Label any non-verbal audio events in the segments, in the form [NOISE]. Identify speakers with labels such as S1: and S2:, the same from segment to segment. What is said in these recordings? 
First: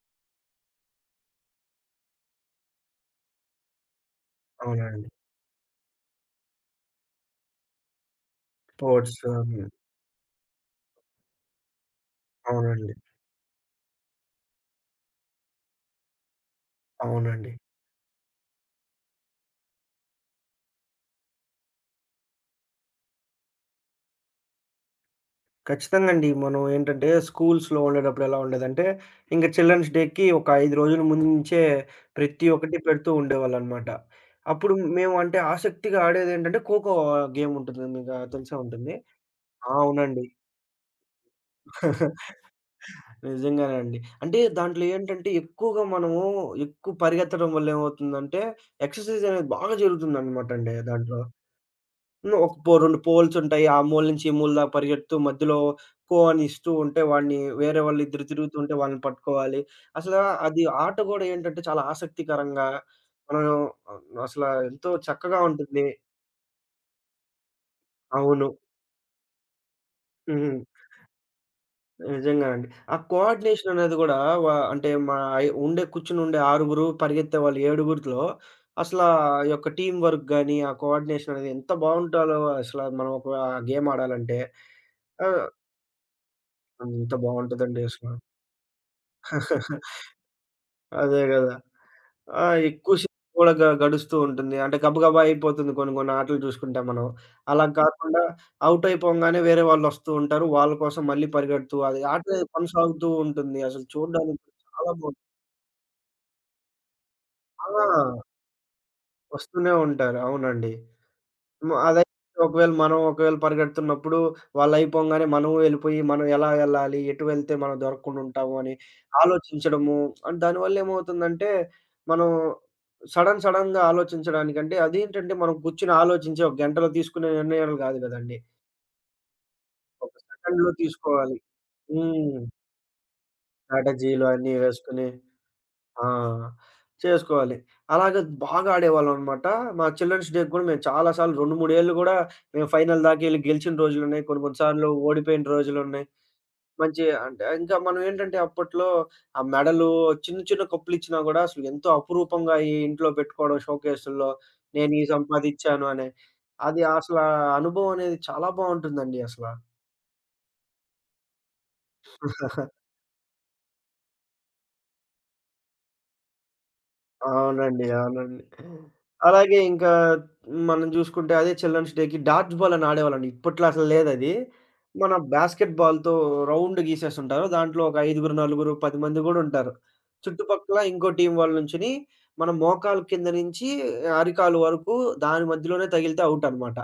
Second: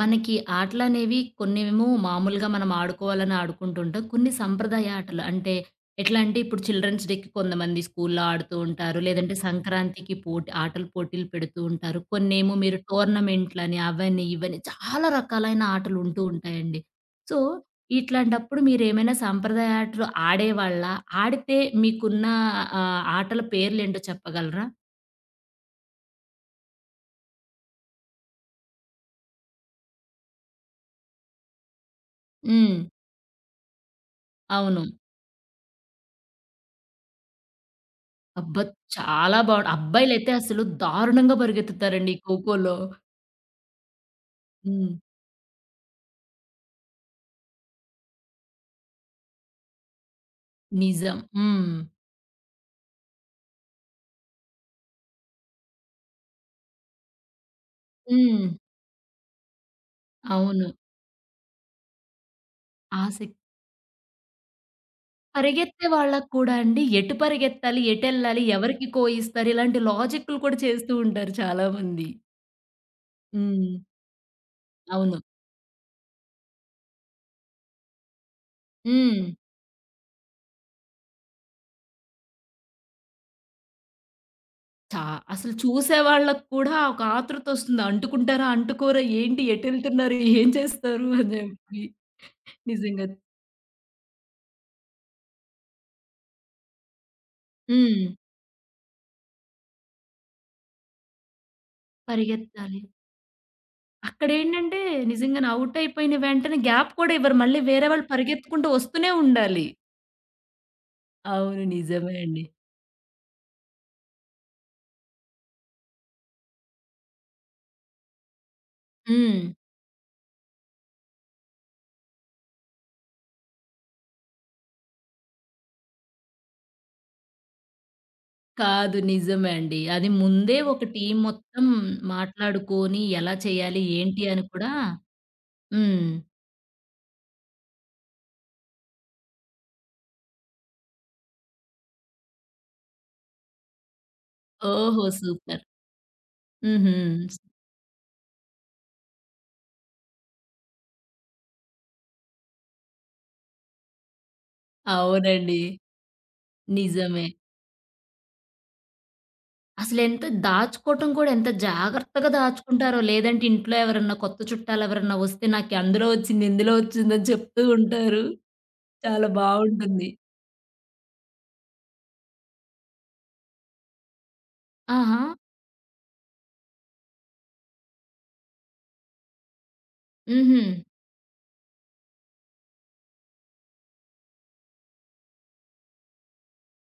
S1: మనకీ ఆటలనేవి, కొన్నేమో మామూలుగా మనం ఆడుకోవాలని ఆడుకుంటుంటాం, కొన్ని సంప్రదాయ
S2: అవునండి.
S1: ఆటలు అంటే, ఎట్లా అంటే, ఇప్పుడు చిల్డ్రెన్స్ డేకి కొంతమంది స్కూల్లో ఆడుతూ ఉంటారు.
S2: స్పోర్ట్స్
S1: లేదంటే
S2: అవి.
S1: సంక్రాంతికి పోటి ఆటల పోటీలు పెడుతూ ఉంటారు. కొన్నేమో మీరు
S2: అవునండి.
S1: టోర్నమెంట్లని అవనీ, ఇవనీ చాలా రకాలైన ఆటలు ఉంటూ ఉంటాయండి. సో,
S2: అవునండి.
S1: ఇట్లాంటప్పుడు మీరేమైనా సాంప్రదాయ ఆటలు ఆడేవాళ్ళా? ఆడితే మీకున్న ఆహ్, ఆటల పేర్లేంటో చెప్పగలరా?
S2: ఖచ్చితంగా అండి. మనం ఏంటంటే స్కూల్స్‌లో ఉండేటప్పుడు ఎలా ఉండేదంటే, ఇంక చిల్డ్రన్స్ డేకి ఒక 5 రోజుల ముందు నుంచే ప్రతి ఒక్కటి
S1: హ్మ్.
S2: పెడుతూ ఉండేవాళ్ళనమాట. అప్పుడు
S1: అవును.
S2: మేము అంటే, ఆసక్తిగా ఆడేదెంటంటే ఖోఖో ఆహ్, గేముంటుందండిగా తెలిసే
S1: అబ్బా!
S2: ఉంటుంది.
S1: చాలా బావుం
S2: ఆ! అవునండి.
S1: అబ్బాయిలైతే అసలు దారుణంగా పరిగెత్తుతారండి
S2: [CHUCKLES]
S1: ఈ కోకోలో.
S2: నిజంగానే అండి. అంటే దాంట్లో
S1: హ్మ్.
S2: ఏంటంటే, ఎక్కువగా మనమూ ఎక్కువ పరిగెత్తడం వల్లేమవుతుందంటే, ఎక్సర్‌సైజ్ అనేది బాగా జరుగుతుందనమాట అండి
S1: నిజం.
S2: దాంట్లో.
S1: హ్మ్.
S2: హ్మ్. ఒక పో 2 పోల్సుంటాయి, ఆ మూల నుంచి, ఈ మూల దాకా పరిగెడుతూ, మధ్యలో కో అనిస్తూ ఉంటే, వాడిని వేరే వాళ్ళిద్దరు
S1: హ్మ్.
S2: తిరుగుతూ ఉంటే, వాళ్ళని పట్టుకోవాలి. అసలా అది
S1: అవును.
S2: ఆట గూడా ఏంటంటే, చాలా ఆసక్తికరంగా,
S1: ఆసక్
S2: మనం ఆహ్, అసల ఎంతో చక్కగా ఉంటుంది.
S1: పరిగెత్తే వాళ్ళకి కూడా అండి, ఎటు పరిగెత్తాలి, ఎటెళ్ళాలి,
S2: అవును.
S1: ఎవరికి కో ఇస్తారు, ఇలాంటి
S2: హ్మ్.
S1: లాజిక్కులు కూడా
S2: హ్మ్.
S1: చేస్తూ ఉంటారు చాలామంది.
S2: నిజంగానండి. ఆ కోఆర్డినేషన్
S1: హ్మ్.
S2: అనేది గూడా వా అంటే,
S1: అవును.
S2: మాయి ఉండే కూర్చొనుండే ఆరుగురు, పరిగెత్తే వాళ్ళు ఏడుగురుతులో, అసలా ఆ
S1: హ్మ్.
S2: యొక్క టీమ్ వర్క్ గాని, ఆ కోఆర్డినేషన్ అనేది, ఎంత బావుంటాదో అసల! మనం ఒకా గేమాడాలంటే.
S1: చా
S2: ఆహ్
S1: అసలు చూసేవాళ్ళకి కూడా ఒక
S2: అంత బావుంటదండి
S1: ఆతృతొస్తుంది.
S2: అసల.
S1: అంటుకుంటారా, అంటుకోరా, ఏంటి
S2: [CHUCKLES]
S1: ఎటళ్తున్నారు, ఏం చేస్తారు,
S2: అదే
S1: అని
S2: గదా!
S1: జెప్పి.
S2: ఆ! ఎక్కువ
S1: నిజంగానే
S2: షేపు గూడ గ గడుస్తూ ఉంటుంది. అంటే, గబగబ అయిపోతుంది, కొన్ని కొన్ని ఆటలు చూసుకుంటే మనం. అలా
S1: హ్మ్.
S2: గాకుండా ఔటయిపోంగానే, వేరే వాళ్ళు వస్తూ ఉంటారు, వాళ్ళ కోసం మళ్ళీ పరిగెడుతూ, అది ఆట
S1: పరిగెత్తాలి.
S2: కొనసాగుతూ ఉంటుంది. అసలు చూడడానికి
S1: అక్కడేంటంటే,
S2: చాలా బావుం
S1: నిజంగానే ఔటయిపోయిన వెంటనే, గ్యాప్ కూడా ఇవ్వరు. మళ్ళీ వేరే వాళ్ళు
S2: ఆ!
S1: పరిగెత్తుకుంటూ వస్తూనే ఉండాలి.
S2: వస్తూనే ఉంటారు. అవునండి.
S1: అవును.
S2: హ్మ్. అదయితే
S1: నిజమే అండి.
S2: ఒకవేళ మనం, ఒకవేళ పరిగెడుతున్నప్పుడు, వాళ్ళయిపోంగానే మనము వెళ్ళిపోయి, మనం ఎలా ఎళ్ళాలి, ఎటు వెళ్తే మనం దొరక్కుండా ఉంటాము, అని
S1: హ్మ్.
S2: ఆలోచించడము, అండ్ దానివల్లేమవుతుందంటే, మనం సడెన్ సడెన్‍గా ఆలోచించడానికి అంటే, అదేంటంటే మనం గూర్చొని ఆలోచించి, ఒక గంటలో తీసుకునే నిర్ణయాలు కాదు గదండీ.
S1: కాదు, నిజమే అండి. అది,
S2: ఒక
S1: ముందే
S2: సెకండ్‍లో
S1: ఒక టీమ్
S2: తీసుకోవాలి.
S1: మొత్తం
S2: హ్మ్.
S1: మాట్లాడుకోని ఎలా చేయాలి, ఏంటి,
S2: స్ట్రాటజీలు
S1: అని
S2: అయన్నీ
S1: కూడా
S2: వేసుకొని.
S1: హ్మ్.
S2: ఆ! చేసుకోవాలి. అలాగ బాగా ఆడేవాళ్ళం అనమాట. మా చిల్డ్రన్స్ డేకి గూడా, మేము చాలా సార్లు 2, 3ఏళ్ళు గూడా, మేము ఫైనల్ దాకా ఎళ్లి గెలిచిన రోజులున్నాయి. కొన్ని కొన్ని సార్లు
S1: ఓహో!
S2: ఓడిపోయిన
S1: సూపర్.
S2: రోజులున్నాయి.
S1: హుహు.
S2: మంచి అంటే ఇంకా మనం ఏంటంటే, అప్పట్లో ఆ మెడలూ, చిన్న చిన్న కప్పులచ్చినా గూడా, అసలు ఎంతో అపురూపంగా ఈ ఇంట్లో పెట్టుకోవడం షోకేసుల్లో, నేను ఈ
S1: అవునండి.
S2: సంపాదిచాను అనే. అది
S1: నిజమే.
S2: అసలా అనుభవం అనేది, చాలా బావుంటుందండి అసల.
S1: అసలెంత దాచుకోవటం కూడా ఎంత జాగ్రత్తగా
S2: [CHUCKLES]
S1: దాచుకుంటారో! లేదంటే ఇంట్లో ఎవరన్నా కొత్త చుట్టాలెవరన్నా వస్తే, నాకందులో ఒచ్చింది, ఇందులో ఒచ్చిందని చెప్తూ
S2: అవునండి.
S1: ఉంటారు.
S2: అవునండి.
S1: చాలా
S2: అలాగే, ఇంకా
S1: బావుంటుంది.
S2: మనం చూసుకుంటే, అదే చిల్డన్స్ డేకి, డాడ్జ్ బాల్ అని ఆడేవాళ్ళండి. ఇప్పట్లో అసలు లేదది. మన
S1: ఆహా!
S2: బాస్కెట్ బాల్‌తో రౌండ్ గీసేసుంటారు, దాంట్లో ఒక ఐదుగురు, నలుగురు, 10 మంది గూడుంటారు. చుట్టుపక్కల
S1: హుహు.
S2: ఇంకో టీం వాళ్ళ నుంచునీ, మనం మోకాల కింద నుంచి అరికాలు వరకు దాని మధ్యలోనే తగిలితే, ఔటనమాట.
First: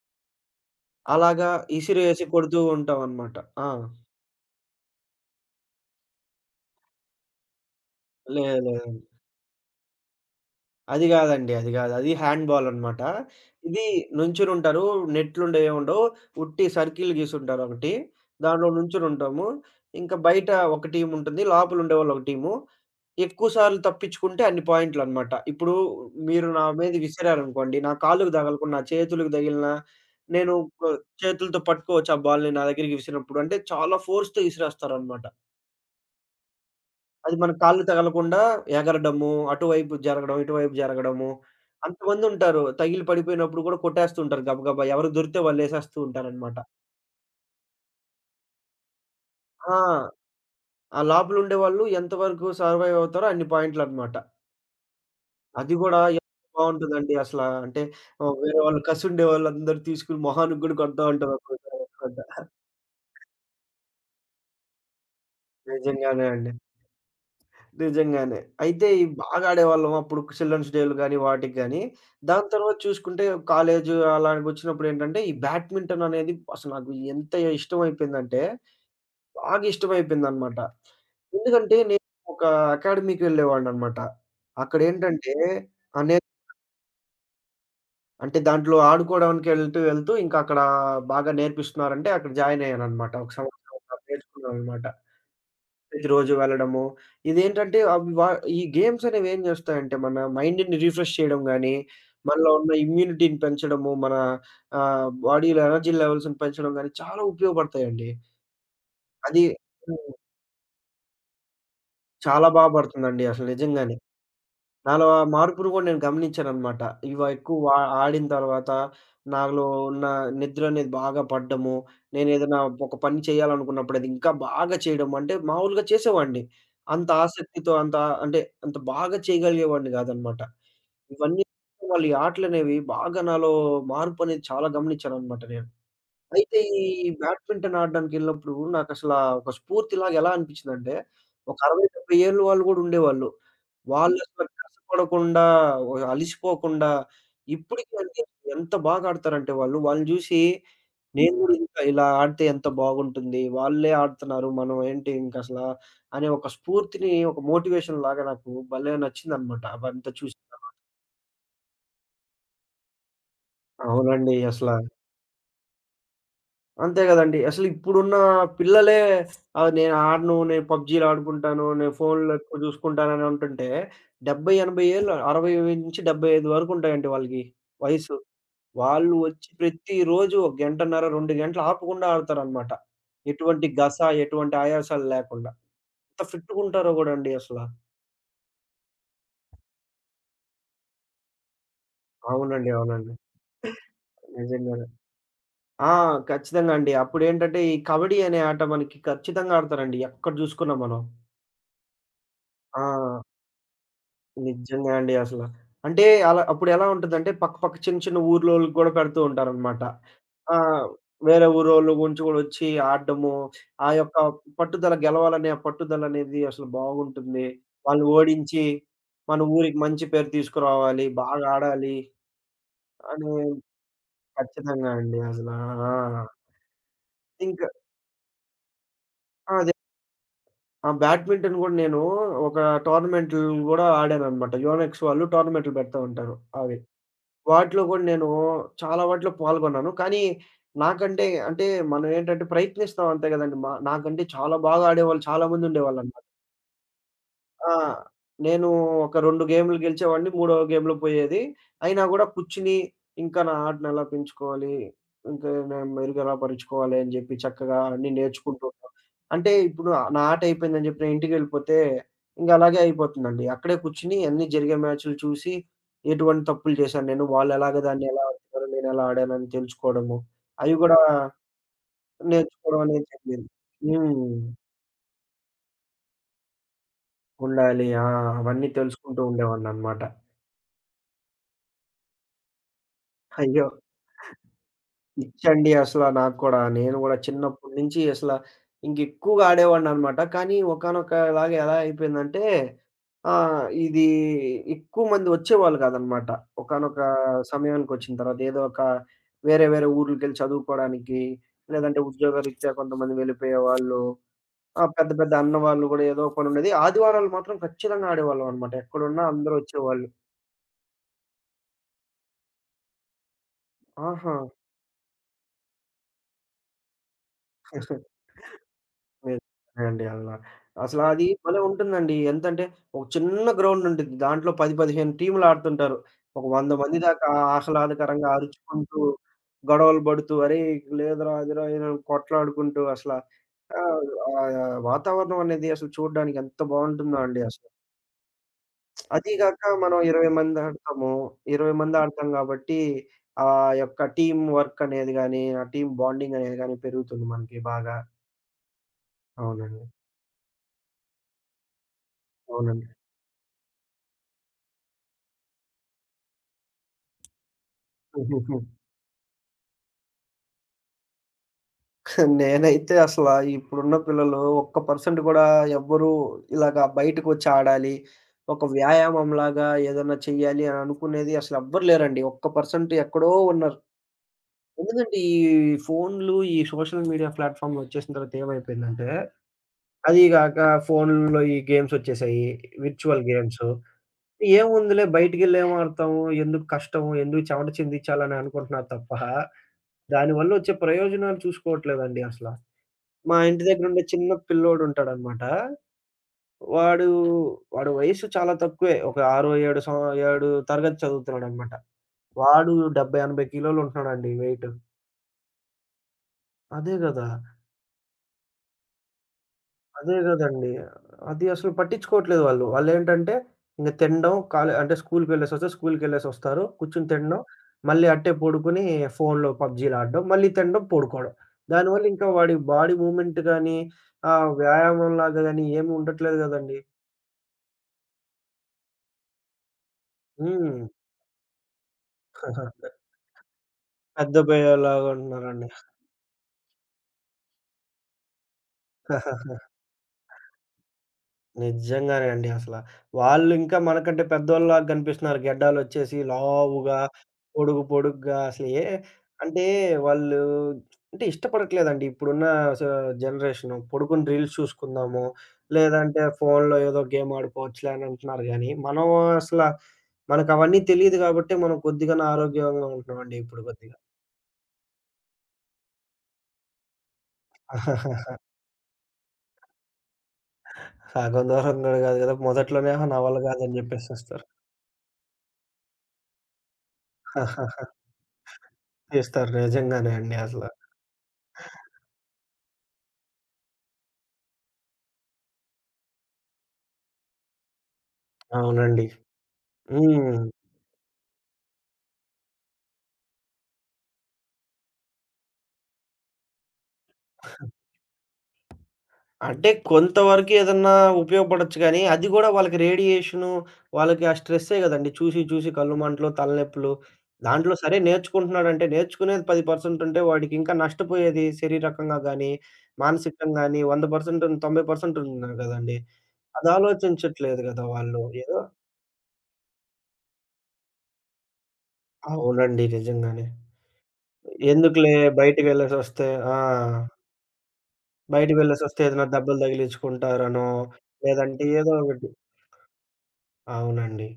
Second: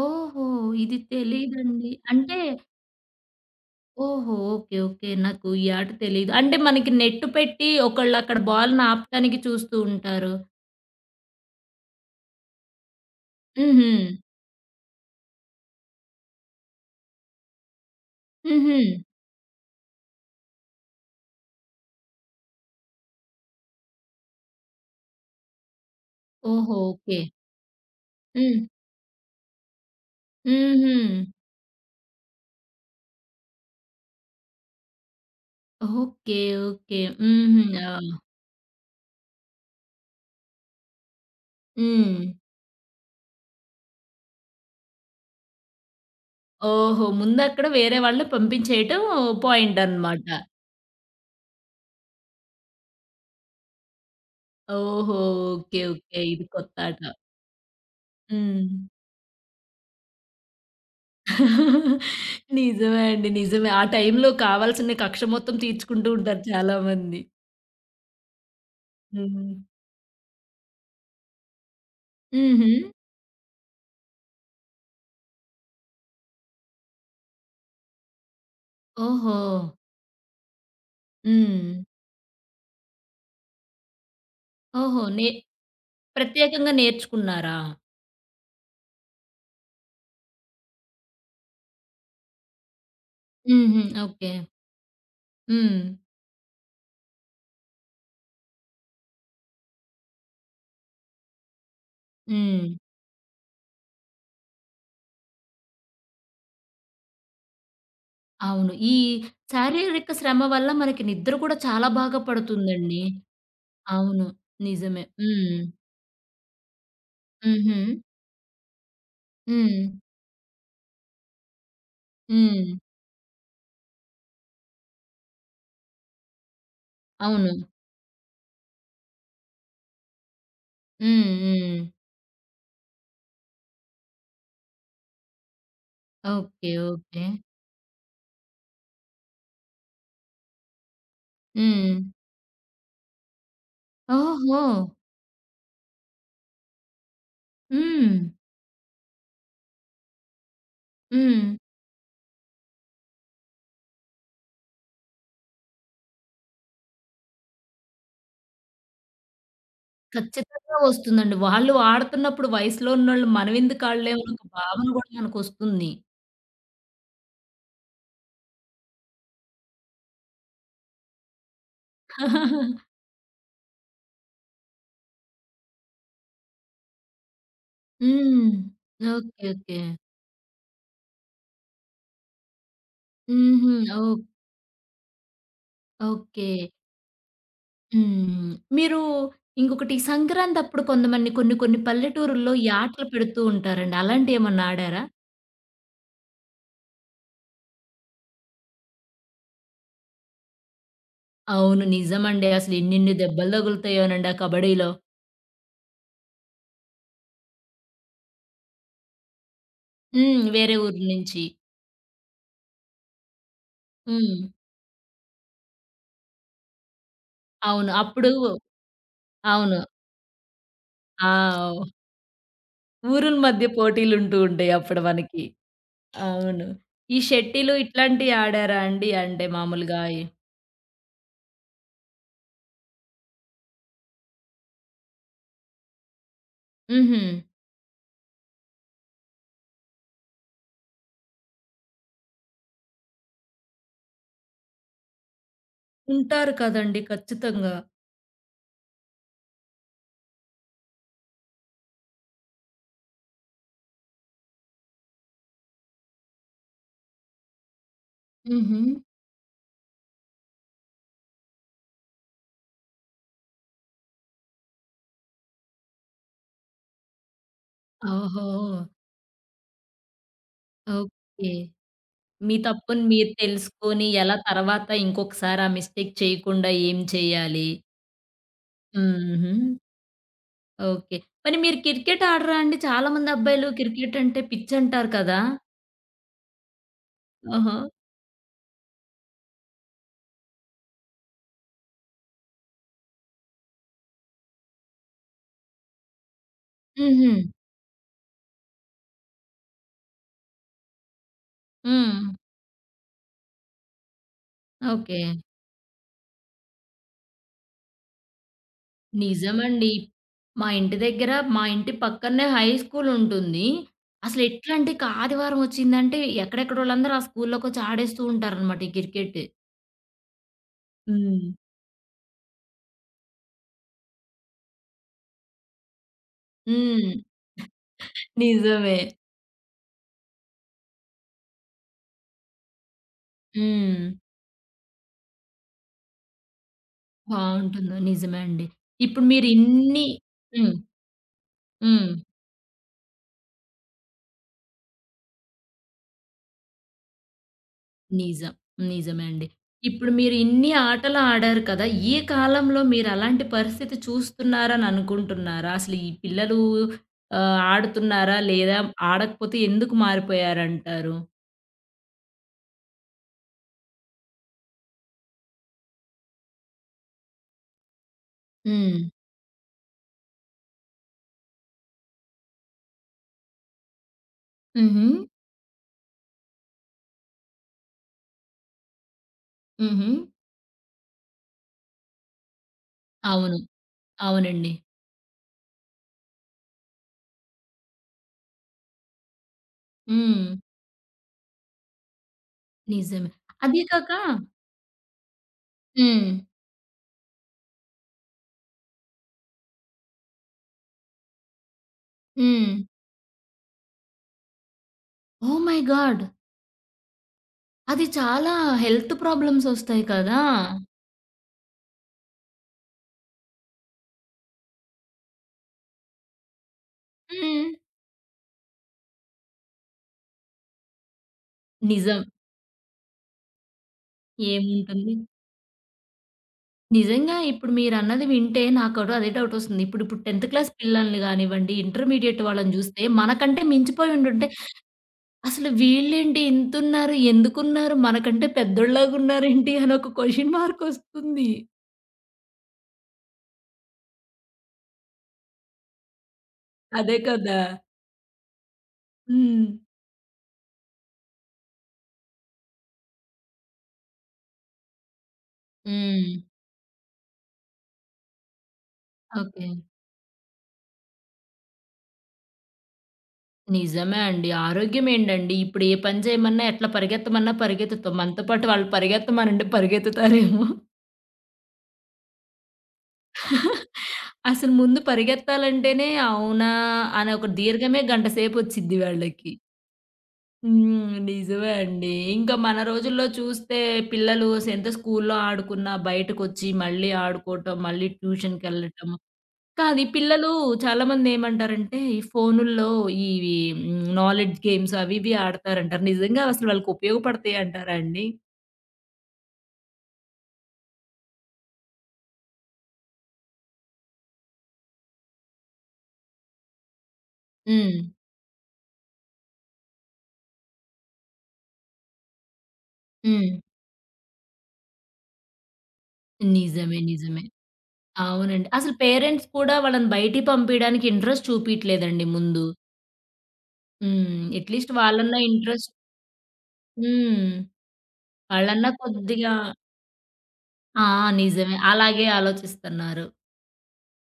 S1: ఓహో! ఇది
S2: అలాగా
S1: తెలీదండి.
S2: ఇసిరేసి
S1: అంటే
S2: కొడుతూ ఉంటామనమాట. ఆ!
S1: ఓహో! ఓకే. ఓకే. నాకు ఈ ఆట తెలీదు. అంటే, మనకి నెట్టు పెట్టి, ఒకళ్ళు అక్కడ
S2: లేదు.
S1: బాలుని
S2: లేదండి.
S1: ఆపటానికి చూస్తూ ఉంటారు!
S2: అది గాదండి. అది గాదు. అది హ్యాండ్ బాల్ అనమాట. ఇదీ
S1: హుహు.
S2: నుంచునుంటారూ, నెట్లుండవు, ఏముండవు, ఉట్టి సర్కిల్ గీసుంటారు ఒకటి, దాంట్లో
S1: హుహు.
S2: నుంచొనుంటాము, ఇంకా బయట ఒక టీముంటుంది, లోపల ఉండేవాళ్ళు ఒక టీము. ఎక్కువసార్లు తప్పించుకుంటే, అన్ని పాయింట్లనమాట. ఇప్పుడూ, మీరు నా
S1: ఓహో!
S2: మీద
S1: ఓకే.
S2: విసిరారనుకోండి, నా కాళ్ళుకు
S1: హ్మ్.
S2: దగలకున్న, నా చేతులకు దగిలినా, నేను ప
S1: హుహు.
S2: చేతులతో పట్టుకోవచ్చు, ఆ బాలుని నా దగ్గరికి విసిరినప్పుడు. అంటే, చాలా ఫోర్స్‌తో ఇసిరేస్తారనమాట.
S1: ఓకే. ఓకే.
S2: అది మన
S1: హుహు.
S2: కాళ్ళు
S1: ఆ!
S2: తగలకుండా ఎగరడము, అటువైపు జరగడం, ఇటువైపు జరగడము,
S1: హ్మ్.
S2: అంతమందుంటారు, తగిలి పడిపోయినప్పుడు గూడా కొట్టేస్తూంటారు, గబ గబా ఎవరికి దొరికితే వాళ్ళు ఏసేస్తూ ఉంటారనమాట.
S1: ఓహో! ముందక్కడ వేరే వాళ్ళని పంపించేయటం
S2: ఆ!
S1: పాయింటనమాట.
S2: ఆ లోపలుండేవాళ్ళు ఎంతవరకు సర్వైవ్ అవుతారో అన్ని పాయింట్లనమాట.
S1: ఓహో!
S2: అది
S1: ఓకే.
S2: గూడా
S1: ఓకే.
S2: ఎ
S1: ఇది కొత్తాట.
S2: బావుంటుదండి అసలా. అంటే, ఓహ్, వేరే వాళ్ళు,
S1: హ్మ్.
S2: కసుండేవాళ్ళందరూ తీసుకొని మొహానికి గూడా గొడతా ఉంటారు ఒక్కోసారి
S1: [LAUGHS]
S2: ఏసుకుంటా.
S1: నిజమే
S2: [GIGGLES]
S1: అండి, నిజమే. ఆ టైంలో కావాల్సిన కక్ష మొత్తం తీర్చుకుంటూ
S2: నిజంగానే
S1: ఉంటారు
S2: అండి.
S1: చాలామంది.
S2: నిజంగానే. అయితే ఇయ్యి బాగా
S1: హ్మ్.
S2: ఆడేవాళ్ళం అప్పుడు, చిల్డ్రన్స్ డేలు గాని, వాటికి గానీ. దాని తరవాత
S1: హుహు.
S2: చూసుకుంటే, కాలేజు అలానికొచ్చినప్పుడేంటంటే, ఈ బ్యాడ్మింటననేది అసలు నాకు ఎంతే ఇష్టమైపోయిందంటే, బాగా
S1: ఓహో!
S2: ఇష్టమైపోయిందనమాట. ఎందుకంటే,
S1: హ్మ్.
S2: నేనొకా అకాడమీకి వెళ్ళేవాడిననమాట.
S1: ఓహో! నే
S2: అక్కడేంటంటే ఆహ్, నేన్
S1: ప్రత్యేకంగా నేర్చుకున్నారా?
S2: అంటే దాంట్లో ఆడుకోవడానికి ఎళ్తూ ఎళ్తూ, ఇంకక్కడా బాగా నేర్పిస్తున్నారంటే, అక్కడ జాయినయ్యాననమాట. ఒక
S1: హుహు.
S2: సంవత్సరమున్నర
S1: ఓకే.
S2: నేర్చుకున్నామనమాట.
S1: హ్మ్.
S2: ప్రతిరోజు వెళ్ళడము, ఇదేంటంటే అవి వా ఈ గేమ్సనేవేం జేస్తాయంటే, మన మైండుని రిఫ్రెష్ చేయడం గాని, మనలో ఉన్న
S1: హ్మ్.
S2: ఇమ్యూనిటీని పెంచడము, మన ఆహ్, బాడీలో ఎనర్జీ లెవెల్స్‌ని పెంచడం గాని చాలా ఉపయోగపడతాయండి.
S1: అవును. ఈ
S2: అదీ హ్మ్.
S1: శారీరక శ్రమ వల్ల, మనకి నిద్ర కూడా చాలా బాగా
S2: చాలా బా
S1: పడుతుందండి.
S2: బడుతుందండి, అసలు నిజంగానే.
S1: అవును. నిజమే.
S2: నాలో ఆ
S1: హ్మ్.
S2: మార్పును గూడా నేను గమనించాననమాట. ఇవా ఎక్కువ వా
S1: హుహు.
S2: ఆడిన తరవాత, నాలో
S1: హ్మ్.
S2: ఉన్న నిద్రనేది బాగా పడ్డము, నేనేదన్నా
S1: హ్మ్.
S2: ఒక పని చేయాలనుకున్నప్పుడు, అదింకా బాగా చేయడము, అంటే మామూలుగా చేసేవాడిని, అంత
S1: అవును.
S2: ఆసక్తితో, అంత అంటే, అంత బాగా చేయగలిగేవాడిని గాదనమాట.
S1: హ్మ్.
S2: ఇవన్నీ కూడా
S1: హ్మ్.
S2: మళ్ళీ ఆటలనేవి బాగా నాలో మార్పనేది చాలా గమనిచ్చాననమాట నేను. అయితే
S1: ఓకే.
S2: ఈ
S1: ఓకే.
S2: బ్యాడ్మింటను ఆడడానికెళ్ళినప్పుడూ, నాకసలా ఒక స్ఫూర్తిలాగా ఎలా అనిపిచ్చిందంటే, ఒక అరవై
S1: హ్మ్.
S2: డెబ్బై ఏళ్ళ వాళ్ళు కూడా ఉండేవాళ్ళు. వాళ్ళు అసలు
S1: ఓహో!
S2: కష్టపడకుండా, ఓ ఆహ్, అలసిపోకుండా, ఇప్పడికండి
S1: హ్మ్.
S2: ఎంత బాగా ఆడతారంటే వాళ్ళు, వాళ్ళని జూషీ, నేను
S1: హ్మ్.
S2: కూడా ఇంకా ఇలా ఆడితే ఎంత బాగుంటుంది, వాళ్ళే ఆడుతున్నారు, మనం ఏంటి ఇంకసలా అనే ఒక స్ఫూర్తిని, ఒక మోటివేషన్ లాగా నాకు భలే నచ్చిందనమాట. అవంతా చూసిన తరవాత.
S1: ఖచ్చితంగా వస్తుందండి. వాళ్ళు ఆడుతున్నప్పుడు, వయసులో ఉన్నోళ్ళు మనమెందుకు ఆడలేమని,
S2: అవునండి.
S1: ఒక
S2: అసలా.
S1: భావన గూడా మనకొస్తుంది.
S2: అంతే కదండీ. అసలు ఇప్పుడున్న పిల్లలే ఆహ్, నేను ఆడను నేను పబ్జీలడుకుంటాను. నేను ఫోనులు ఎక్కువ
S1: [CHUCKLES]
S2: చూసుకుంటానుని ఉంటుంటే, 70, 80 ఏళ్ల 60- 75 వరకు ఉంటాయండి వాళ్ళకి వయసు.
S1: హ్మ్.
S2: వాళ్ళు
S1: ఓకే.
S2: వచ్చి
S1: ఓకే.
S2: ప్రతి రోజు ఒక 1:30 2 గంటలు ఆపకుండా ఆడతారనమాట. ఎటువంటి
S1: హుహు.
S2: గస,
S1: ఓక్
S2: ఎటువంటి ఆయాసాలు లేకుండా. ఎంత
S1: ఓకే.
S2: ఫిట్టుగుంటారోకుడండి అసల.
S1: హ్మ్. మీరు ఇంకొకటి సంక్రాంతప్పుడు కొంతమంది కొన్ని కొన్ని పల్లెటూరుల్లో ఈ
S2: అవునండి.
S1: ఆటలు
S2: అవునండి.
S1: పెడుతూంటారండి. అలాంటివి ఏమన్నా
S2: నిజంగానే.
S1: ఆడారా?
S2: ఆ! ఖచ్చితంగా అండి. అప్పుడేంటంటే, ఈ కబడ్డీ అనే ఆట మనకి ఖచ్చితంగా ఆడతారండి ఎక్కడ చూసుకున్నా మనం.
S1: అవును. నిజమండి. అసలు ఎనేన్ని
S2: ఆ!
S1: దెబ్బలు తగులుతాయనండి ఆ కబడ్డీలో.
S2: నిజంగా అండి అసల. అంటే అలా అప్పుడు ఎలా ఉంటుదంటే, పక్కపక్క చిన్న చిన్న ఊర్లోళ్ళకి కూడా పెడుతూ ఉంటారనమాట.
S1: హ్మ్. వేరే
S2: ఆహ్,
S1: ఊర్లు నుంచి.
S2: వేరే ఊరోళ్ళు గుంచి కూడా వచ్చి ఆడడము. ఆ! యొక్క
S1: హ్మ్.
S2: పట్టుదల గెలవాలనే ఆ పట్టుదలనేది అసలు బాగుంటుంది.
S1: అవును.
S2: వాళ్ళు
S1: అప్పుడు
S2: ఓడించి, మన ఊరికి
S1: అవును.
S2: మంచి పేరు తీసుకురావాలి,
S1: ఆ!
S2: బాగా
S1: వ్
S2: ఆడాలి అని
S1: ఊరుల మధ్య పోటీలు ఉంటూ ఉంటాయి
S2: ఖచ్చితంగా
S1: అప్పుడు
S2: అండి
S1: మనకి.
S2: అసలా ఆ!
S1: అవును. ఈ
S2: ఇంకా
S1: షట్టిలు ఇట్లాంటివి ఆడారా అండి? అంటే
S2: అదే.
S1: మామూలుగా ఈ
S2: ఆ! బ్యాడ్మింటన్ కూడా నేను, ఒక టోర్నమెంట్లు కూడా ఆడాననమాట. యోనెక్స్ వాళ్ళు టోర్నమెంట్లు‌ పెడతా ఉంటారు. అవి.
S1: హుహు.
S2: వాటిలో కూడా నేను చాలా వాటిలో పాల్గొన్నాను. కానీ నాకంటే, అంటే మనం ఏంటంటే ప్రయత్నిస్తాం అంతే కదండీ మా నాకంటే చాలా బాగా ఆడేవాళ్ళు చాలాామంది ఉండేవాళ్ళనటమాట.
S1: ఉంటారు కదండీ. ఖచ్చితంగా.
S2: ఆ! నేను ఒక 2 గేములు గెలిచేవాడిని, మూడో గేములు పోయేది. అయినా గూడా, కూర్చొని ఇంకా నా ఆడను ఎలా పెంచుకోవాలి, ఇంక నేను మెరుగ ఎలా పరుచుకోవాలి, అని చెప్పి చక్కగా అన్నీ నేర్చుకుంటూంటం.
S1: హుహు.
S2: అంటే ఇప్పుడు నా ఆట అయిపోయిందని జెప్పి ఇంటికెళ్ళిపోతే ఇంకలాగే అయిపోతుందండి. అక్కడే కూర్చొని అన్నీ జరిగే మ్యాచులు చూసి. ఎటువంటి తప్పులు చేశాను నేను వాళ్ళేలాగా దాన్ని ఎలా ఆడుతున్నారు
S1: ఓహో!
S2: నేను ఎలా ఆడాను అని తెలుసుకోవడము, అయి కూడా,
S1: ఓకే. మీ
S2: నేర్చుకోవడం అనేం
S1: తప్పును మీరు
S2: చెప్పలేదు.
S1: తెలుసుకొని ఎలా
S2: హ్మ్.
S1: తర్వాత ఇంకొకసారి ఆ మిస్టేక్ చేయకుండా ఏం చేయాలి?
S2: ఉండాలి. ఆ! అవన్నీ తెలుసుకుంటూ
S1: హుహు.
S2: ఉండేవానినమాట.
S1: ఓకే. కానీ మీరు క్రికెట్ ఆడరా అండి? చాలామంది
S2: అయ్యో!
S1: అబ్బాయిలు క్రికెట్ అంటే పిచ్చంటారు కదా!
S2: పిచ్చండి అసల నాకు కూడా. నేను కూడా చిన్నప్పడు
S1: ఓహో!
S2: నుంచి అసల ఇంకెక్కువగా ఆడేవాడినినమాట. కానీ ఒకానొకలాగా ఎలా అయిపోయిందంటే, ఆ! ఇది ఎక్కువమంది వచ్చేవాళ్ళు కాదనమాట. ఒకానొక
S1: హుహు.
S2: సమయానికొచ్చిన తర్వాత, ఏదో ఒక వేరే వేరే ఊర్లకెళ్ళి చదువుకోవడానికి, లేదంటే
S1: హ్మ్.
S2: ఉద్యోగరీత్యా కొంతమంది వెళ్ళిపోయేవాాళ్ళు. ఆ! పెద్ద పెద్ద
S1: ఓకే.
S2: అన్నవాళ్ళు గూడా ఏదోక పనుండేది. ఆదివారాలు మాత్రం ఖచ్చితంగా ఆడేవాళ్ళంనమాట. ఎక్కడున్నా అందరూ
S1: నిజమండి.
S2: వచ్చేవాళ్ళు.
S1: మా ఇంటి దగ్గర మా ఇంటి పక్కనేే హై స్కూల్ ఉంటుంది.
S2: ఆహా!
S1: అసలేట్లాంటే ఇక ఆదివారం వచ్చిందంటే, ఎక్కడెక్కడోళ్ళందరూ ఆ స్కూల్లోకొచ్చి
S2: [GIGGLES]
S1: ఆడేస్తూ ఉంటారనమాట ఈ
S2: మే
S1: క్రికెట్.
S2: అండి అలా. అసలది
S1: హ్మ్.
S2: భలే! ఉంటుందండి. ఎంతంటే, ఒక చిన్న గ్రౌండ్ ఉంటుద్ది. దాంట్లో 10, 15 టీములు ఆడుతుంటారు. ఒక వంద మంది
S1: హ్మ్.
S2: దాకా ఆహ్లాదకరంగా
S1: నిజమే.
S2: అరుచుకుంటూ, గొడవలు పడుతూ "అరేయి! లేదురా అదిరా ఇదిరా" కొట్టలాడుకుంటూ అసల ఆహ్,
S1: హ్మ్.
S2: ఆహ్, వాతావరణం అనేది అసలు చూడ్డానికి ఎంత బావుంటుందో అండి అసలు.
S1: బావుంటుందో! నిజమే అండి. ఇప్పుడు
S2: అది
S1: మీరు
S2: గాక మనం
S1: ఇన్ని
S2: ఇరవై మంది
S1: హ్మ్.
S2: ఆడతాము. ఇరవై మంది
S1: హ్మ్.
S2: ఆడతాం కాబట్టి ఆ! యొక్క టీమ్ వర్క్ అనేది గానీ, ఆ! టీమ్ బాండింగ్ అనేది గాని పెరుగుతుంది మనకి బాగా.
S1: నిజం. నిజమే అండి.
S2: అవునండి.
S1: ఇప్పుడు మీరు ఇన్ని ఆటలు ఆడారు కదా! ఈ కాలంలో
S2: అవునండి.
S1: మీరు అలాంటి పరిస్థితి చూస్తున్నారని అనుకుంటున్నారా? అసలీ పిల్లలు ఆహ్, ఆడుతున్నారా?
S2: [GIGGLES]
S1: లేదా ఆడకపోతే ఎందుకు మారిపోయారంటారు?
S2: [GIGGLES] నేనైతే అసలా ఇప్పుడున్న పిల్లలు ఒక్క పర్సెంట్ గూడా ఎవ్వరూ ఇలాగ బయటకొచ్చి ఆడాలి, ఒక
S1: హ్మ్.
S2: వ్యాయామంలాగా ఏదన్నా చేయాలి, అననుకునేది అసలు ఎవ్వరు లేరండి. ఒక్క పర్సెంట్ ఎక్కడో ఉన్నారు. ఎందుకంటే
S1: హుహు.
S2: ఈ ఫోనులు, ఈ సోషల్ మీడియా ప్లాట్‌ఫామ్‌లొచ్చేసిన తర్వాతేమైపోయిందంటే అదీ
S1: హుహు.
S2: గాక ఫోనుల్లో ఈ గేమ్స్ ఒచ్చేశాయి, విర్చువల్
S1: అవును.
S2: గేమ్స్.
S1: అవునండి.
S2: ఏముందిలే బయటికెళ్ళి ఏమడతాము? ఎందుకు కష్టం? ఎందుకు చెమట చిందించాల? అననుకుంటున్నారు [GIGGLES] తప్ప దాని
S1: హ్మ్.
S2: వల్లొచ్చే ప్రయోజనాలు చూసుకోవట్లేదండి అసలా.
S1: నిజమే.
S2: మా ఇంటి
S1: అదీ
S2: దగ్గరుండే
S1: కాక
S2: చిన్న పిల్లోడుంటాడనమాట.
S1: హ్మ్.
S2: వాడు వాడు వయసు చాలా తక్కువే. ఒక ఆరో, ఏడో సమ్ ఏడు తరగతి చదువుతున్నాడనమాట. వాడు
S1: హ్మ్.
S2: 70, 80 కి. లో కిలోలుంటున్నాడండి వెయిటు.
S1: Oh my god!
S2: అదే గదా!
S1: అది చాలా హెల్త్ ప్రాబ్లమ్స్ ఒస్తాయి
S2: అదే
S1: కదా!
S2: గదండీ! అది అసలు పట్టించుకోవట్లేదు వాళ్ళు. వాళ్ళేంటంటే ఇంక తినడం కాలే అంటే స్కూల్‌కెళ్ళేసొస్తే, స్కూల్‌కెళ్ళేసొస్తారు. కూర్చొని తినడం,
S1: హ్మ్.
S2: మళ్ళీ అట్టే పడుకొని ఫోనులో పబ్‌జీలు ఆడడం, మళ్ళీ తినడం, పడుకోవడం.
S1: నిజం.
S2: దానివల్లింకా వాడి బాడీ మూవ్‌మెంట్ గానీ ఆహ్,
S1: ఏముంటుంది?
S2: వ్యాయామంలాగా గాని ఏమీ ఉండట్లేదు గదండీ.
S1: నిజంగా ఇప్పుడు మీరన్నది వింటే నాకు కూడా అదే డౌట్ ఒస్తుంది. ఇప్పుడు ఇప్పుడు 10థ్
S2: హ్మ్.
S1: పిల్లల్ని గానివ్వండి, ఇంటర్మీడియేట్ వాళ్ళని
S2: [CHUCKLES]
S1: జూస్తే, మనకంటే మించిపోయి
S2: పెద్ద
S1: ఉండుంటే,
S2: అబ్బాయల్లాగా ఉంటున్నారని
S1: అసలు వీళ్ళేంటి ఇంతున్నారు? ఎందుకున్నారు? మనకంటే
S2: [CHUCKLES]
S1: పెద్దోళ్ళలాగున్నారేంటి? అని ఒక క్వెషన్ మార్క్ ఒస్తుంది.
S2: నిజంగానే అండి అసల. వాళ్ళింకా మనకంటే పెద్దోళ్ళలాగా గనిపిస్తున్నారు గడ్డాలొచ్చేసి, లావుగా,
S1: అదే కదా!
S2: పొడుగు పొడుగ్గా అసల ఏ అంటే
S1: హ్మ్.
S2: వాళ్ళు [SMACKS LIPS] అంటే ఇష్టపడట్లేదండి, ఇప్పుడున్నా స జనరేషను. పొడుకుని రీల్స్ చూసుకుందాము, లేదంటే
S1: హ్మ్.
S2: ఫోనులో ఏదో గేమ్ ఆడుకోవచ్చులే అనంటున్నారు గానీ మనం అసలా
S1: ఓకే.
S2: మనకవన్నీ తెలీదు గాబట్టే మనం కొద్దిగన్న ఆరోగ్యంగా ఉంటున్నామండి ఇప్పుడు కొద్దిగా.
S1: నిజమే అండి. ఆరోగ్యమేండండి ఇప్పుడు ఏ పని జేయమన్నా, ఎట్లా పరిగెత్తమన్నా పరిగెత్తుతాం.
S2: [CHUCKLES]
S1: మనతోపాటు వాళ్ళు పరిగెత్తమనండి పరిగెత్తుతారేమో.
S2: సగం దూరం [CHUCKLES] గూడా గాదు గదా! మొదట్లోనే అహా! నా వళ్ళ గాదని
S1: [GIGGLES]
S2: జెప్పేసేస్తారు.
S1: అసలు ముందు పరిగెత్తాలంటేనే అవునా? అనే ఒక
S2: [CHUCKLES]
S1: దీర్ఘమే గంటసేపొచ్చిద్ది
S2: తీస్తారు.
S1: వాళ్ళకి.
S2: నిజంగానే అండి అసల.
S1: హ్మ్. నిజమే అండి. ఇంకా మన రోజుల్లో చూస్తే పిల్లలు అసలేంత స్కూల్‌లో ఆడుకున్నా, బయటకొచ్చి మళ్ళీ ఆడుకోవటం, మళ్ళీ
S2: అవునండి.
S1: ట్యూషన్‌కెళ్ళటం. కానీ
S2: హ్మ్.
S1: పిల్లలు చాలామందేమంటారంటే, ఈ ఫోనుల్లో ఇవి హ్మ్ నాలెడ్జ్ గేమ్స్ అవివి ఆడతారంటారు. నిజంగా అసలు వాళ్ళకుపయోగపడతయంటారా అండి?
S2: అంటే కొంతవరకేదన్నా ఉపయోగపడొచ్చు గానీ, అది గూడా వాళ్ళకి రేడియేషను, వాళ్ళకి ఆ స్ట్రెస్సే గదండీ చూసి, చూసి కళ్ళు మంటలు, తలనొప్పులు. దాంట్లో సరే
S1: హ్మ్.
S2: నేర్చుకుంటున్నాడంటే నేర్చుకునేది 10% ఉంటే వాడికి ఇంకా నష్టపోయేది శరీరకంగా గానీ, మానసికంగా
S1: హ్మ్.
S2: గాని, 100 పర్సెం‌టున్ 90% పర్సెంట్ ఉన్నారు గదండీ. అది
S1: నిజమే. నిజమే.
S2: ఆలోచించట్లేదు గదా వాళ్ళు! ఏదో
S1: అవునండి. అసలు పేరెంట్స్ కూడా వాళ్ళని బయటికి పంపియడానికి ఇంట్రెస్ట్ చూపియట్లేదండి ముందు.
S2: అవునండి. నిజంగానే.
S1: హ్మ్. అట్‌లీస్ట్
S2: ఎందుకులే
S1: వాళ్ళన్నా ఇంట్రెస్ట్
S2: బయటికెళ్ళేసొస్తే ఆ!
S1: హ్మ్.
S2: బయటకి
S1: ఆళ్ళన్నా
S2: వెళ్ళేసొస్తే ఏదైనా
S1: కొద్దిగా
S2: దెబ్బలు తగిలించుకుంటారనో,
S1: ఆ!
S2: లేదంటే
S1: నిజమే.
S2: ఏదో
S1: అలాగే
S2: ఒకటి.
S1: ఆలోచిస్తున్నారు.
S2: అవునండి.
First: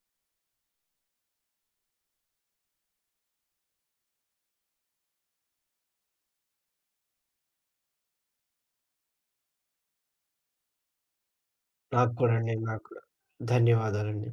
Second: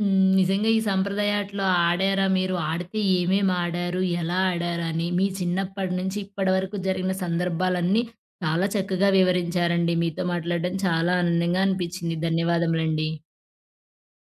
S1: హ్మ్. నిజంగా ఈ సంప్రదయాట్లో ఆడారా మీరు? ఆడితే ఏమేమి ఆడారు? ఎలా ఆడారని, మీ చిన్నప్పటి నుంచి ఇప్పటివరకు జరిగిన సందర్భాలన్నీ చాలా చక్కగా వివరించారండి. మీతో మాట్లాడడం చాలా ఆనందంగా
S2: నాకు
S1: అనిపించింది.
S2: కూడా అండి, నాకు కూడా.
S1: ధన్యవాదములండి.
S2: ధన్యవాదాలండి.